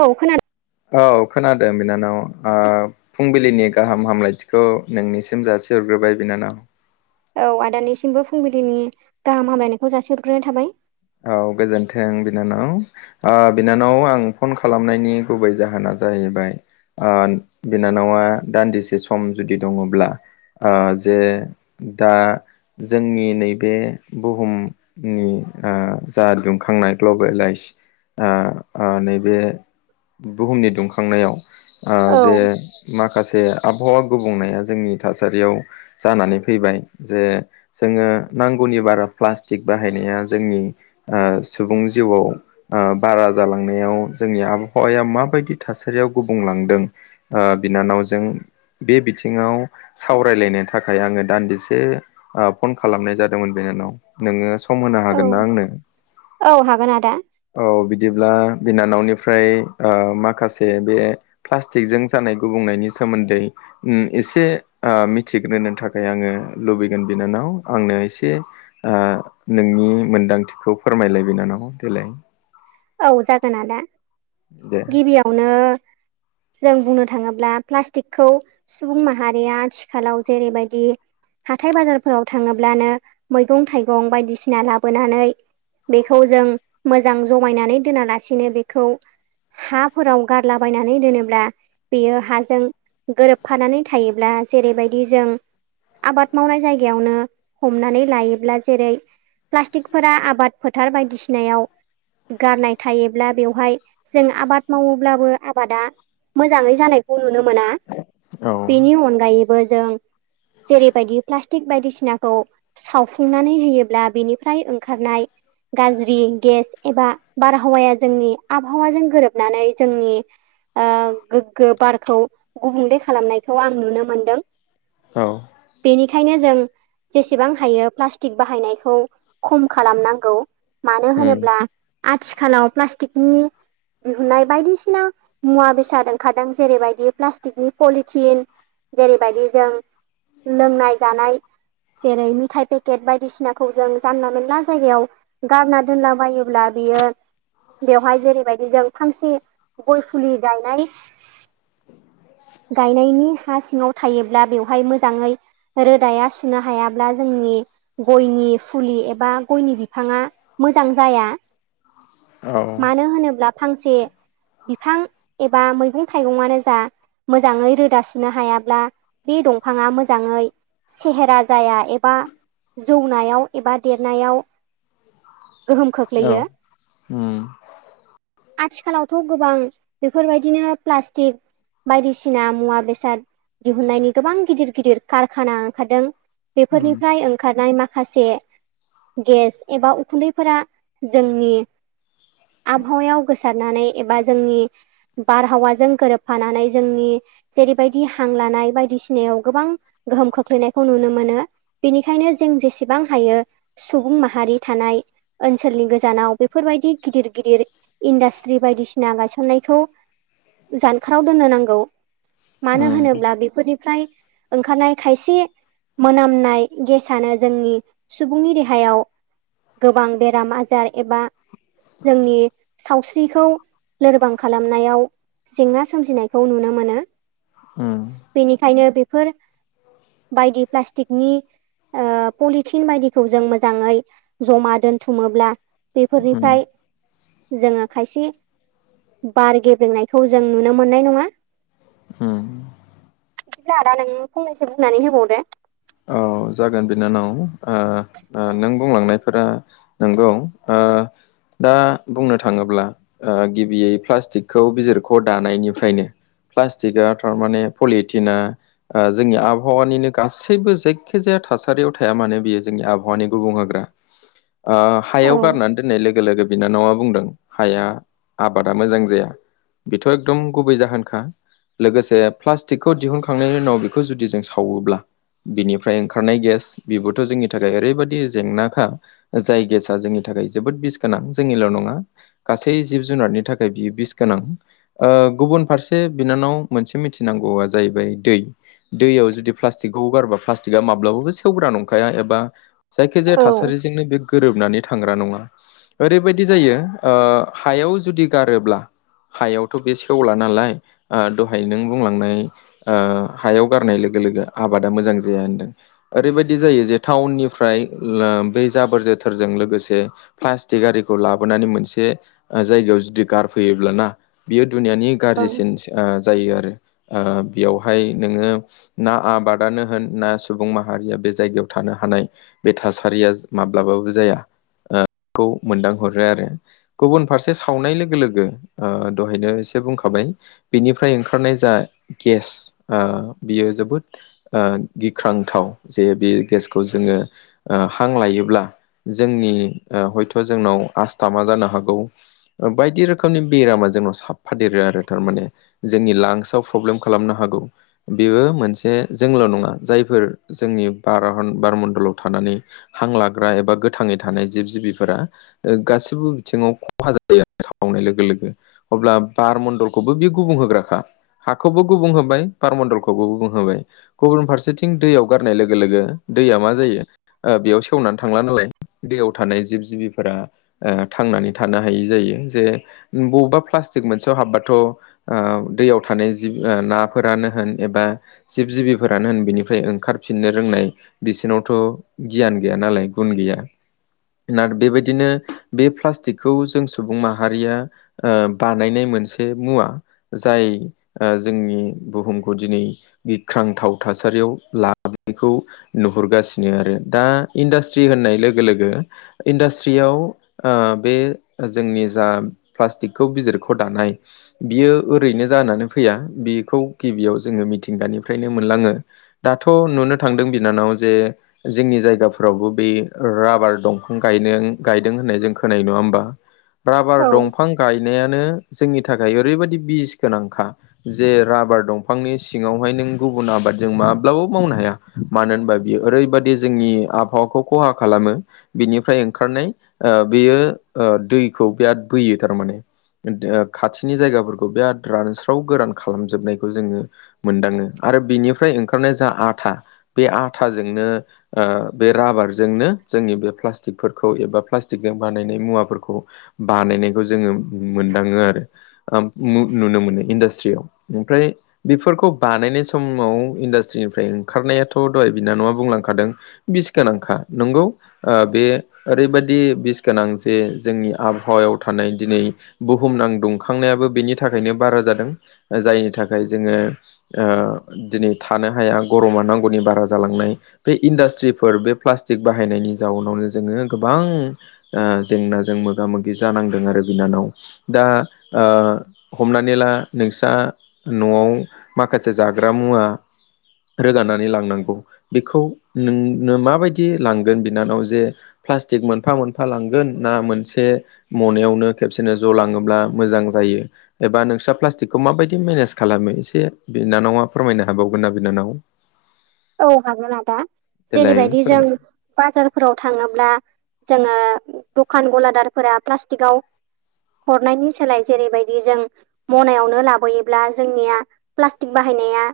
औ खोनादों औ खोनादों बिनानाव ओ फुंबिलिनि गाहाम हामलायथिखौ नोंनिसिम जासिहरग्रोबाय बिनानाव औ आदानिसिमबो फुंबिलिनि गाहाम हामलायनायखौ जासिहरग्रोनाय थाबाय औ गोजोनथों बिनानाव ओ बिनानाव आं फन खालामनायनि गुबै जाहोना जाहैबाय ओ बिनानावा दान्दिसे सम जुदि दङब्ला ओ जे दा जोंनि नैबे बुहुमनि ओ जा दुंखांनाय ग्लबेलाइस ओ ओ नैबे बुहुमनि दुंखांनायाव ओ औ जे माखासे आबहावा गुबुंनाया जोंनि थासारियाव जानानै फैबाय जे जोङो नांगौनि बारा प्लास्टिक बाहायनाया जोंनि सुबुं जिउआव ओ बारा जालांनायाव जोंनि आबहावाया माबायदि थासारियाव गुबुंलांदों ओ बिनानावजों बे बिथिङाव सावरायलायनो थाखाय आङो दानदिसे ओ फन खालामनाय जादोंमोन बिनानाव नोङो सम होनो हागोनना आंनो औ हागोन आदा औ बिदिब्ला बिनानावनिफ्राय ओ माखासे बे प्लास्टिकजों जानाय गुबुंनायनि सोमोनदै एसे ओ मिथिग्रोनो थाखाय आङो लुबैगोन बिनानाव आंनो एसे ओ नोंनि मोन्दांथिखौ फोरमायलाय बिनानाव देलाय औ जागोन आदा दे गिबियावनो जों बुंनो थाङोब्ला प्लास्टिकखौ सुबुं माहारिया आथिखालाव जेरैबायदि हाथाय बाजारफोराव थाङोब्लानो मैगं थाइगं बायदिसिना लाबोनानै बेखौ जों मोजां जमायनानै दोनालासिनो बेखौ हाफोराव गारलाबायनानै दोनोब्ला बेयो हाजों गोरोबफानानै थायोब्ला जेरैबायदि जों आबाद मावनाय जायगायावनो हमनानै लायोब्ला जेरै प्लास्टिकफोरा आबाद फोथार बायदिसिनायाव गारनाय थायोब्ला बेवहाय जों आबाद मावोब्लाबो आबादा मोजाङै जानायखौ नुनो मोना औ बेनि अनगायैबो जों जेरैबायदि प्लास्टिक बायदिसिनाखौ सावफुंनानै होयोब्ला बेनिफ्राय ओंखारनाय गाज्रि गेस एबा बारहावाया जोंनि आबहावाजों गोरोबनानै जोंनि गोग्गो बारखौ गुबुंले खालामनायखौ आं नुनो मोनदों औ बेनिखायनो जों जेसेबां हायो प्लास्टिक बाहायनायखौ खम खालामनांगौ मानो उम होनोब्ला आथिखालाव प्लास्टिकनि दिहुननाय बायदिसिना मुवा बेसाद ओंखारदों जेरैबायदि प्लास्टिकनि पलिथिन जेरैबायदि जों लोंनाय जानाय जेरै मिथाय पेकेट बायदिसिनाखौ जों जानला मोनला जायगायाव गानना दोनलाबायोब्ला बियो बेवहाय जेरैबायदि जों फांसे गय फुलि गायनाय [inaudible] गायनायनि हा सिङाव थायोब्ला बेवहाय मोजाङै रोदाया सुनो हायाब्ला जोंनि गयनि फुलि एबा गयनि बिफाङा मोजां जाया औ मानो होनोब्ला फांसे बिफां एबा मैगं थाइगंआनो जा मोजाङै रोदा सुनो हायाब्ला बे दंफाङा मोजाङै सेहेरा जाया एबा जौनायाव एबा देरनायाव गोहोम खोख्लैयो ओम आथिखालावथ' गोबां बेफोरबायदिनो प्लास्टिक बायदिसिना मुवा बेसाद दिहुननायनि गोबां गिदिर गिदिर कारखाना ओंखारदों उम बेफोरनिफ्राय ओंखारनाय माखासे गेस एबा उखुन्दैफोरा जोंनि [inaudible] आबहावायाव गोसारनानै एबा जोंनि बारहावाजों गोरोबफानानै जोंनि जेरैबायदि हां लानाय बायदिसिनायाव गोबां गोहोम खोख्लैनायखौ नुनो मोनो बेनिखायनो जों जेसेबां हायो सुबुं माहारि थानाय ओनसोलनि गोजानाव बेफोरबायदि गिदिर गिदिर इन्डास्ट्रि बायदिसिना गायसननायखौ जानखाराराव दोननो नांगौ मानो उम होनोब्ला बेफोरनिफ्राय ओंखारनाय खायसे मोनामनाय गेसनो जोंनि सुबुंनि देहायाव गोबां बेराम आजार एबा जोंनि सावस्रिखौ लोरबां खालामनायाव जेंना सोमजिनायखौ नुनो मोनो उम बेनिखायनो बेफोर बायदि प्लास्टिकनि पलिथिन बायदिखौ जों मोजाङै जमा दोनथुमोब्ला उम बेफोरनिफ्राय जोङो खायसे बार गेब्रेंनायखौ जों नुनो मोननाय नङा उम बिदिब्ला आदा नों फंनैसो बुंनानै होबावदो औ जागोन बिनानाव ओ-ओ नों बुंलांनाय फोरा नंगौ आ दा बुंनो थाङोब्ला गिबियै प्लास्टिकखौ बिजिरख दानायनिफ्रायनो प्लास्टिकआ थारमाने पलिटिना जोंनि आबहावानिनो गासैबो जे जेखिजाया थासारियाव थाया मानो बियो जोंनि आबहावानि गुबुं होग्रा हायाव औ गारनानै दोननाय लोगो लोगो बिनानावा बुंदों हाया आबादा मोजां जाया बेथ' एकदम गुबै जाहोनखा लोगोसे प्लास्टिकखौ दिहुनखांनायनि उनाव बेखौ जुदि जों सावोब्ला बिनि ओमफ्राय ओंखारनाय गेस बेबोथ' जोंनि थाखाय ओरैबायदि जेंनाखा जाय गेसाआ जोंनि थाखाय जोबोद बिस गोनां जोंनिल' नङा गासै जिब जुनारनि थाखाय बियो बिस गोनां गुबुन फारसे बिनानाव मोनसे मिथिनांगौआ जाहैबाय दै दैयाव जुदि प्लास्टिकखौगारा प्लास्टि का माब्लाबाबो सेवग्रा नंखाया एबा जायखि जाया ओं थासारिजोंनो बे गोरोबनानै थांग्रा नङा ओरैबायदि जायो हायाव जुदि गारोब्ला हायावथ' बे सेवला नालाय दहाय नों बुंलांनाय हायाव गारनाय लोगो लोगो आबादा मोजां जाया होनदों ओरैबायदि जायो जे टाउननिफ्राय बे जाबोर जोथोरजों लोगोसे प्लास्टिक आरिखौ लाबोनानै मोनसे जायगायाव जुदि गारफैयोब्लाना बियो दुनियानि गाज्रिसिन जायो आरो बेयावहाय नोङो ना आबादानो होन ना सुबुं माहारिया बे जायगायाव थानो हानाय बे थासारिया माब्लाबाबो जाया खौ मोनदांहरो आरो गुबुन फारसे सावनाय लोगो लोगो दहायनो एसे बुंखाबाय बेनिफ्राय ओंखारनाय जा गेस बियो जोबोद गिख्रांथाव जे बे गेसखौ जोङो ओ हां लायोब्ला जोंनि हयथ' जोंनाव आस्थामा जानो हागौ बायदि रोखोमनि बेरामा जोंनाव साफादेरो आरो थारमाने। जोंनि लांसआव प्रब्लेम खालामनो हागौ बेयो मोनसे जोंल' नङा जायफोर जोंनि बार बारमण्डलाव थानानै हां लाग्रा एबा गोथाङै थानाय जिब जिबिफोरा गासिबो बिथिङाव खहा जायो आरो सनाय लोगो लोगो। अब्ला बार मण्डलखौबो बे गुबुं होग्राखा। हाखौबो गुबुं होबाय बारमणडलखौबो गुबुं होबाय। गुबुन फारसेथिं दैयाव गारनाय लोगो लोगो दैया मा जायो बेयाव सेवनानै थांला नालाय दैयाव थानाय जिब जिबिफोरा ओ थांनानै थानो हायि जायो जे बबेबा प्लास्टिक मोनसेयाव हाब्बाथ' ओ दैयाव थानाय जि नाफोरानो होन एबा जिब जिबिफोरानो होन बेनिफ्राय ओंखारफिननो रोंनाय बिसोरनावथ' गियान गैया नालाय गुन गैया ना बेबायदिनो बे प्लास्टिकखौ जों सुबुं माहारिया बानायनाय मोनसे मुवा जाय जोंनि बुहुमखौ दिनै गिख्रांथाव थासारियाव लाबोनायखौ नुहुरगासिनो आरो दा इन्डास्ट्रि होननाय लोगो लोगो इन्डास्ट्रियाव ओ बे जोंनि जा प्लास्टिकखौ बिजिरखौ दानाय बियो ओरैनो जानानै फैया बेखौ गिबियाव जोङो मिथिंगानिफ्रायनो मोनलाङो। दाथ' नुनो थांदों बिनानाव जे जोंनि जायगाफोरावबो बे राबार दंफां गाय गायदों होननाय जों खोनानाय नङा होमबा राबार औ दंफां गायनायानो जोंनि थाखाय ओरैबायदि बिस गोनांखा जे राबार दंफांनि सिङावहाय नों गुबुन आबादजों माब्लाबबो मावनो हाया मानो होनबा बियो ओरैबदि जोंनि आबहावाखौ खहा खालामो। बिनिफ्राय ओंखारनाय बेयो दैखौ बिराद बोयो थारमाने खाथिनि जायगाफोरखौ बेराद रानस्राव गोरान खालामजोबनायखौ जोङो मोनदाङो आरो बिनिफ्राय ओंखारनाय जा आथा बे आथाजोंनो ओ बे राबारजोंनो जोंनि बे प्लास्टिकफोरखौ एबा प्लास्टिकजों बानायनाय मुवाफोरखौ बानायनायखौ जोङो मोनदाङो आरो। नुनो मोनो इन्डास्ट्रियाव ओमफ्राय फोरखौ बानायनाय समाव इन्डासट्रिनिफ्राय ओंखारनायाथ' दहाय बिनानावङा बुंलांखादों बिस गोनांखा नंगौ बे ओरैबायदि बिस गोनां जे जोंनि आबहावायाव थानाय दिनै बुहुमनां दुंखांनायाबो बेनि थाखायनो बारा जादों जायनि थाखाय जोङो दिनै थानो हाया गरमा नांगौनि बारा जालांनाय बे इन्डास्ट्रिफोर बे प्लास्टिक बाहायनायनि जाउनावनो जोङो गोबां जेंनाजों मोगा मोगि जानांदों आरो बिनानाव दा ओ हमनानै ला नोंस्रा न'आव माखासे जाग्रा मुवा रोगानानै लांनांगौ बेखौ नोंनो माबायदि लांगोन बिनानाव जे प्लास्टिक मोनफा मोनफा लांगोन ना मोनसे मनायावनो खेबसेनो ज' लाङोब्ला मोजां जायो। एबा नोंस्रा प्लास्टिकखौ माबायदि मेनेज खालामो एसे बिनानावा फोरमायनो हाबावगोना ना बिनानाव? औ हागोन आदा देलाय जेरैबायदि जों फोरमाय बाजारफोराव थाङोब्ला जोङो दखान गलादारफोरा प्लास्टिकाव हरनायनि सोलाय जेरैबायदि जों मनायावनो लाबोयोब्ला जोंनिया प्लास्टिक बाहायनाया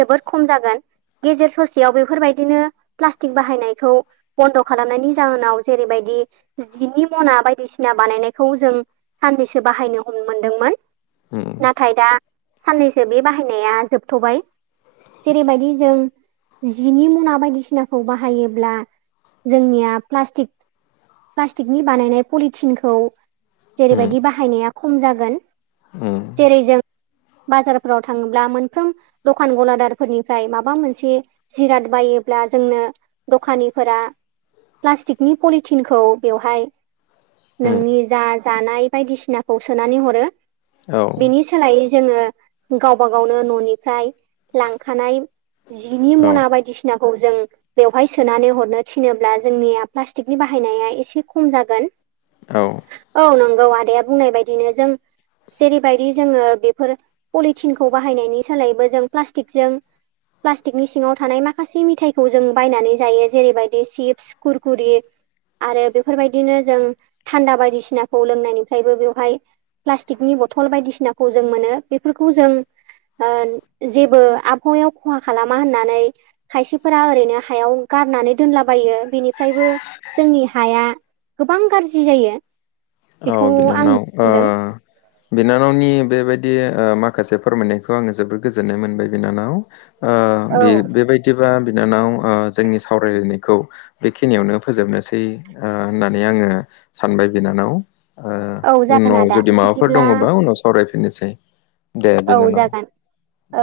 जोबोद खम जागोन। गेजेर ससेयाव बेफोरबायदिनो प्लास्टिक बाहायनायखौ बन्द' खालामनायनि जाहोनाव जेरैबायदि जिनि मना बायदिसिना बानायनायखौ जों साननैसो बाहायनो हनो मोनदोंमोन ओ नाथाय दा साननैसो बे बाहायनाया जोबथ'बाय जेरैबायदि जों जिनि मना बायदिसिनाखौ बाहायोब्ला जोंनि प्लासटिक प्लास्टिकनि बानायनाय पलिथिनखौ उम जेरैबायदि बाहायनाया खम जागोन उम जेरै जों बाजारफोराव थाङोब्ला मोनफ्रोम दखान गलादारफोरनिफ्राय मा बा मोनसे जिराद बायोब्ला जोंनो दखानिफोरा प्लास्टिकनि पलिथिनखौ बेवहाय उम नोंनि जा जानाय बायदिसिनाखौ सोनानै हरो औ बिनि सोलायै जोङो गावबा गावनो न'निफ्राय लांखानाय जिनि औ मना बायदिसिनाखौ जों बेवहाय सोनानै हरनो थिनोब्ला जोंनिया प्लास्टिकनि बाहायनाया एसे खम जागोन औ औ नंगौ आदैाया बुंनाय बायदिनो जों जेरैबायदि जोङो बेफोर पलिटिनखौ बाहायनायनि सोलायैबो जों प्लास्टिकजों प्लास्टिकनि सिङाव थानाय माखासे मिथाइखौ जों बायनानै जायो जेरैबायदि चिप्स खुरखुरि आरो बेफोरबायदिनो जों थान्दा बायदिसिनाखौ लोंनायनिफ्रायबो बेवहाय प्लास्टिकनि बथल बायदिसिनाखौ जों मोनो बेफोरखौ जों जेबो आबहावायाव खहा खालामा होननानै खायसेफोरा ओरैनो हायाव गारनानै दोनलाबायो बिनिफ्रायबो जोंनि हाया गोबां गाज्रि जायो औ बेखौ आं नुनो बिनानाव ओ मोनदों बिनानावनि बेबायदि माखासे फोरमायनायखौ आङो जोबोर गोजोननाय मोनबाय बिनानाव औ बे बेबायदिबा बिनानाव जोंनि सावरायलायनायखौ बेखिनियावनो फोजोबनोसै होननानै आङो सानबाय बिनानाव ओ औ जागोन उनाव आदा जुदि माबाफोर बिदिब्ला दङबा उनाव सावरायफिनोसै औ जागोन औ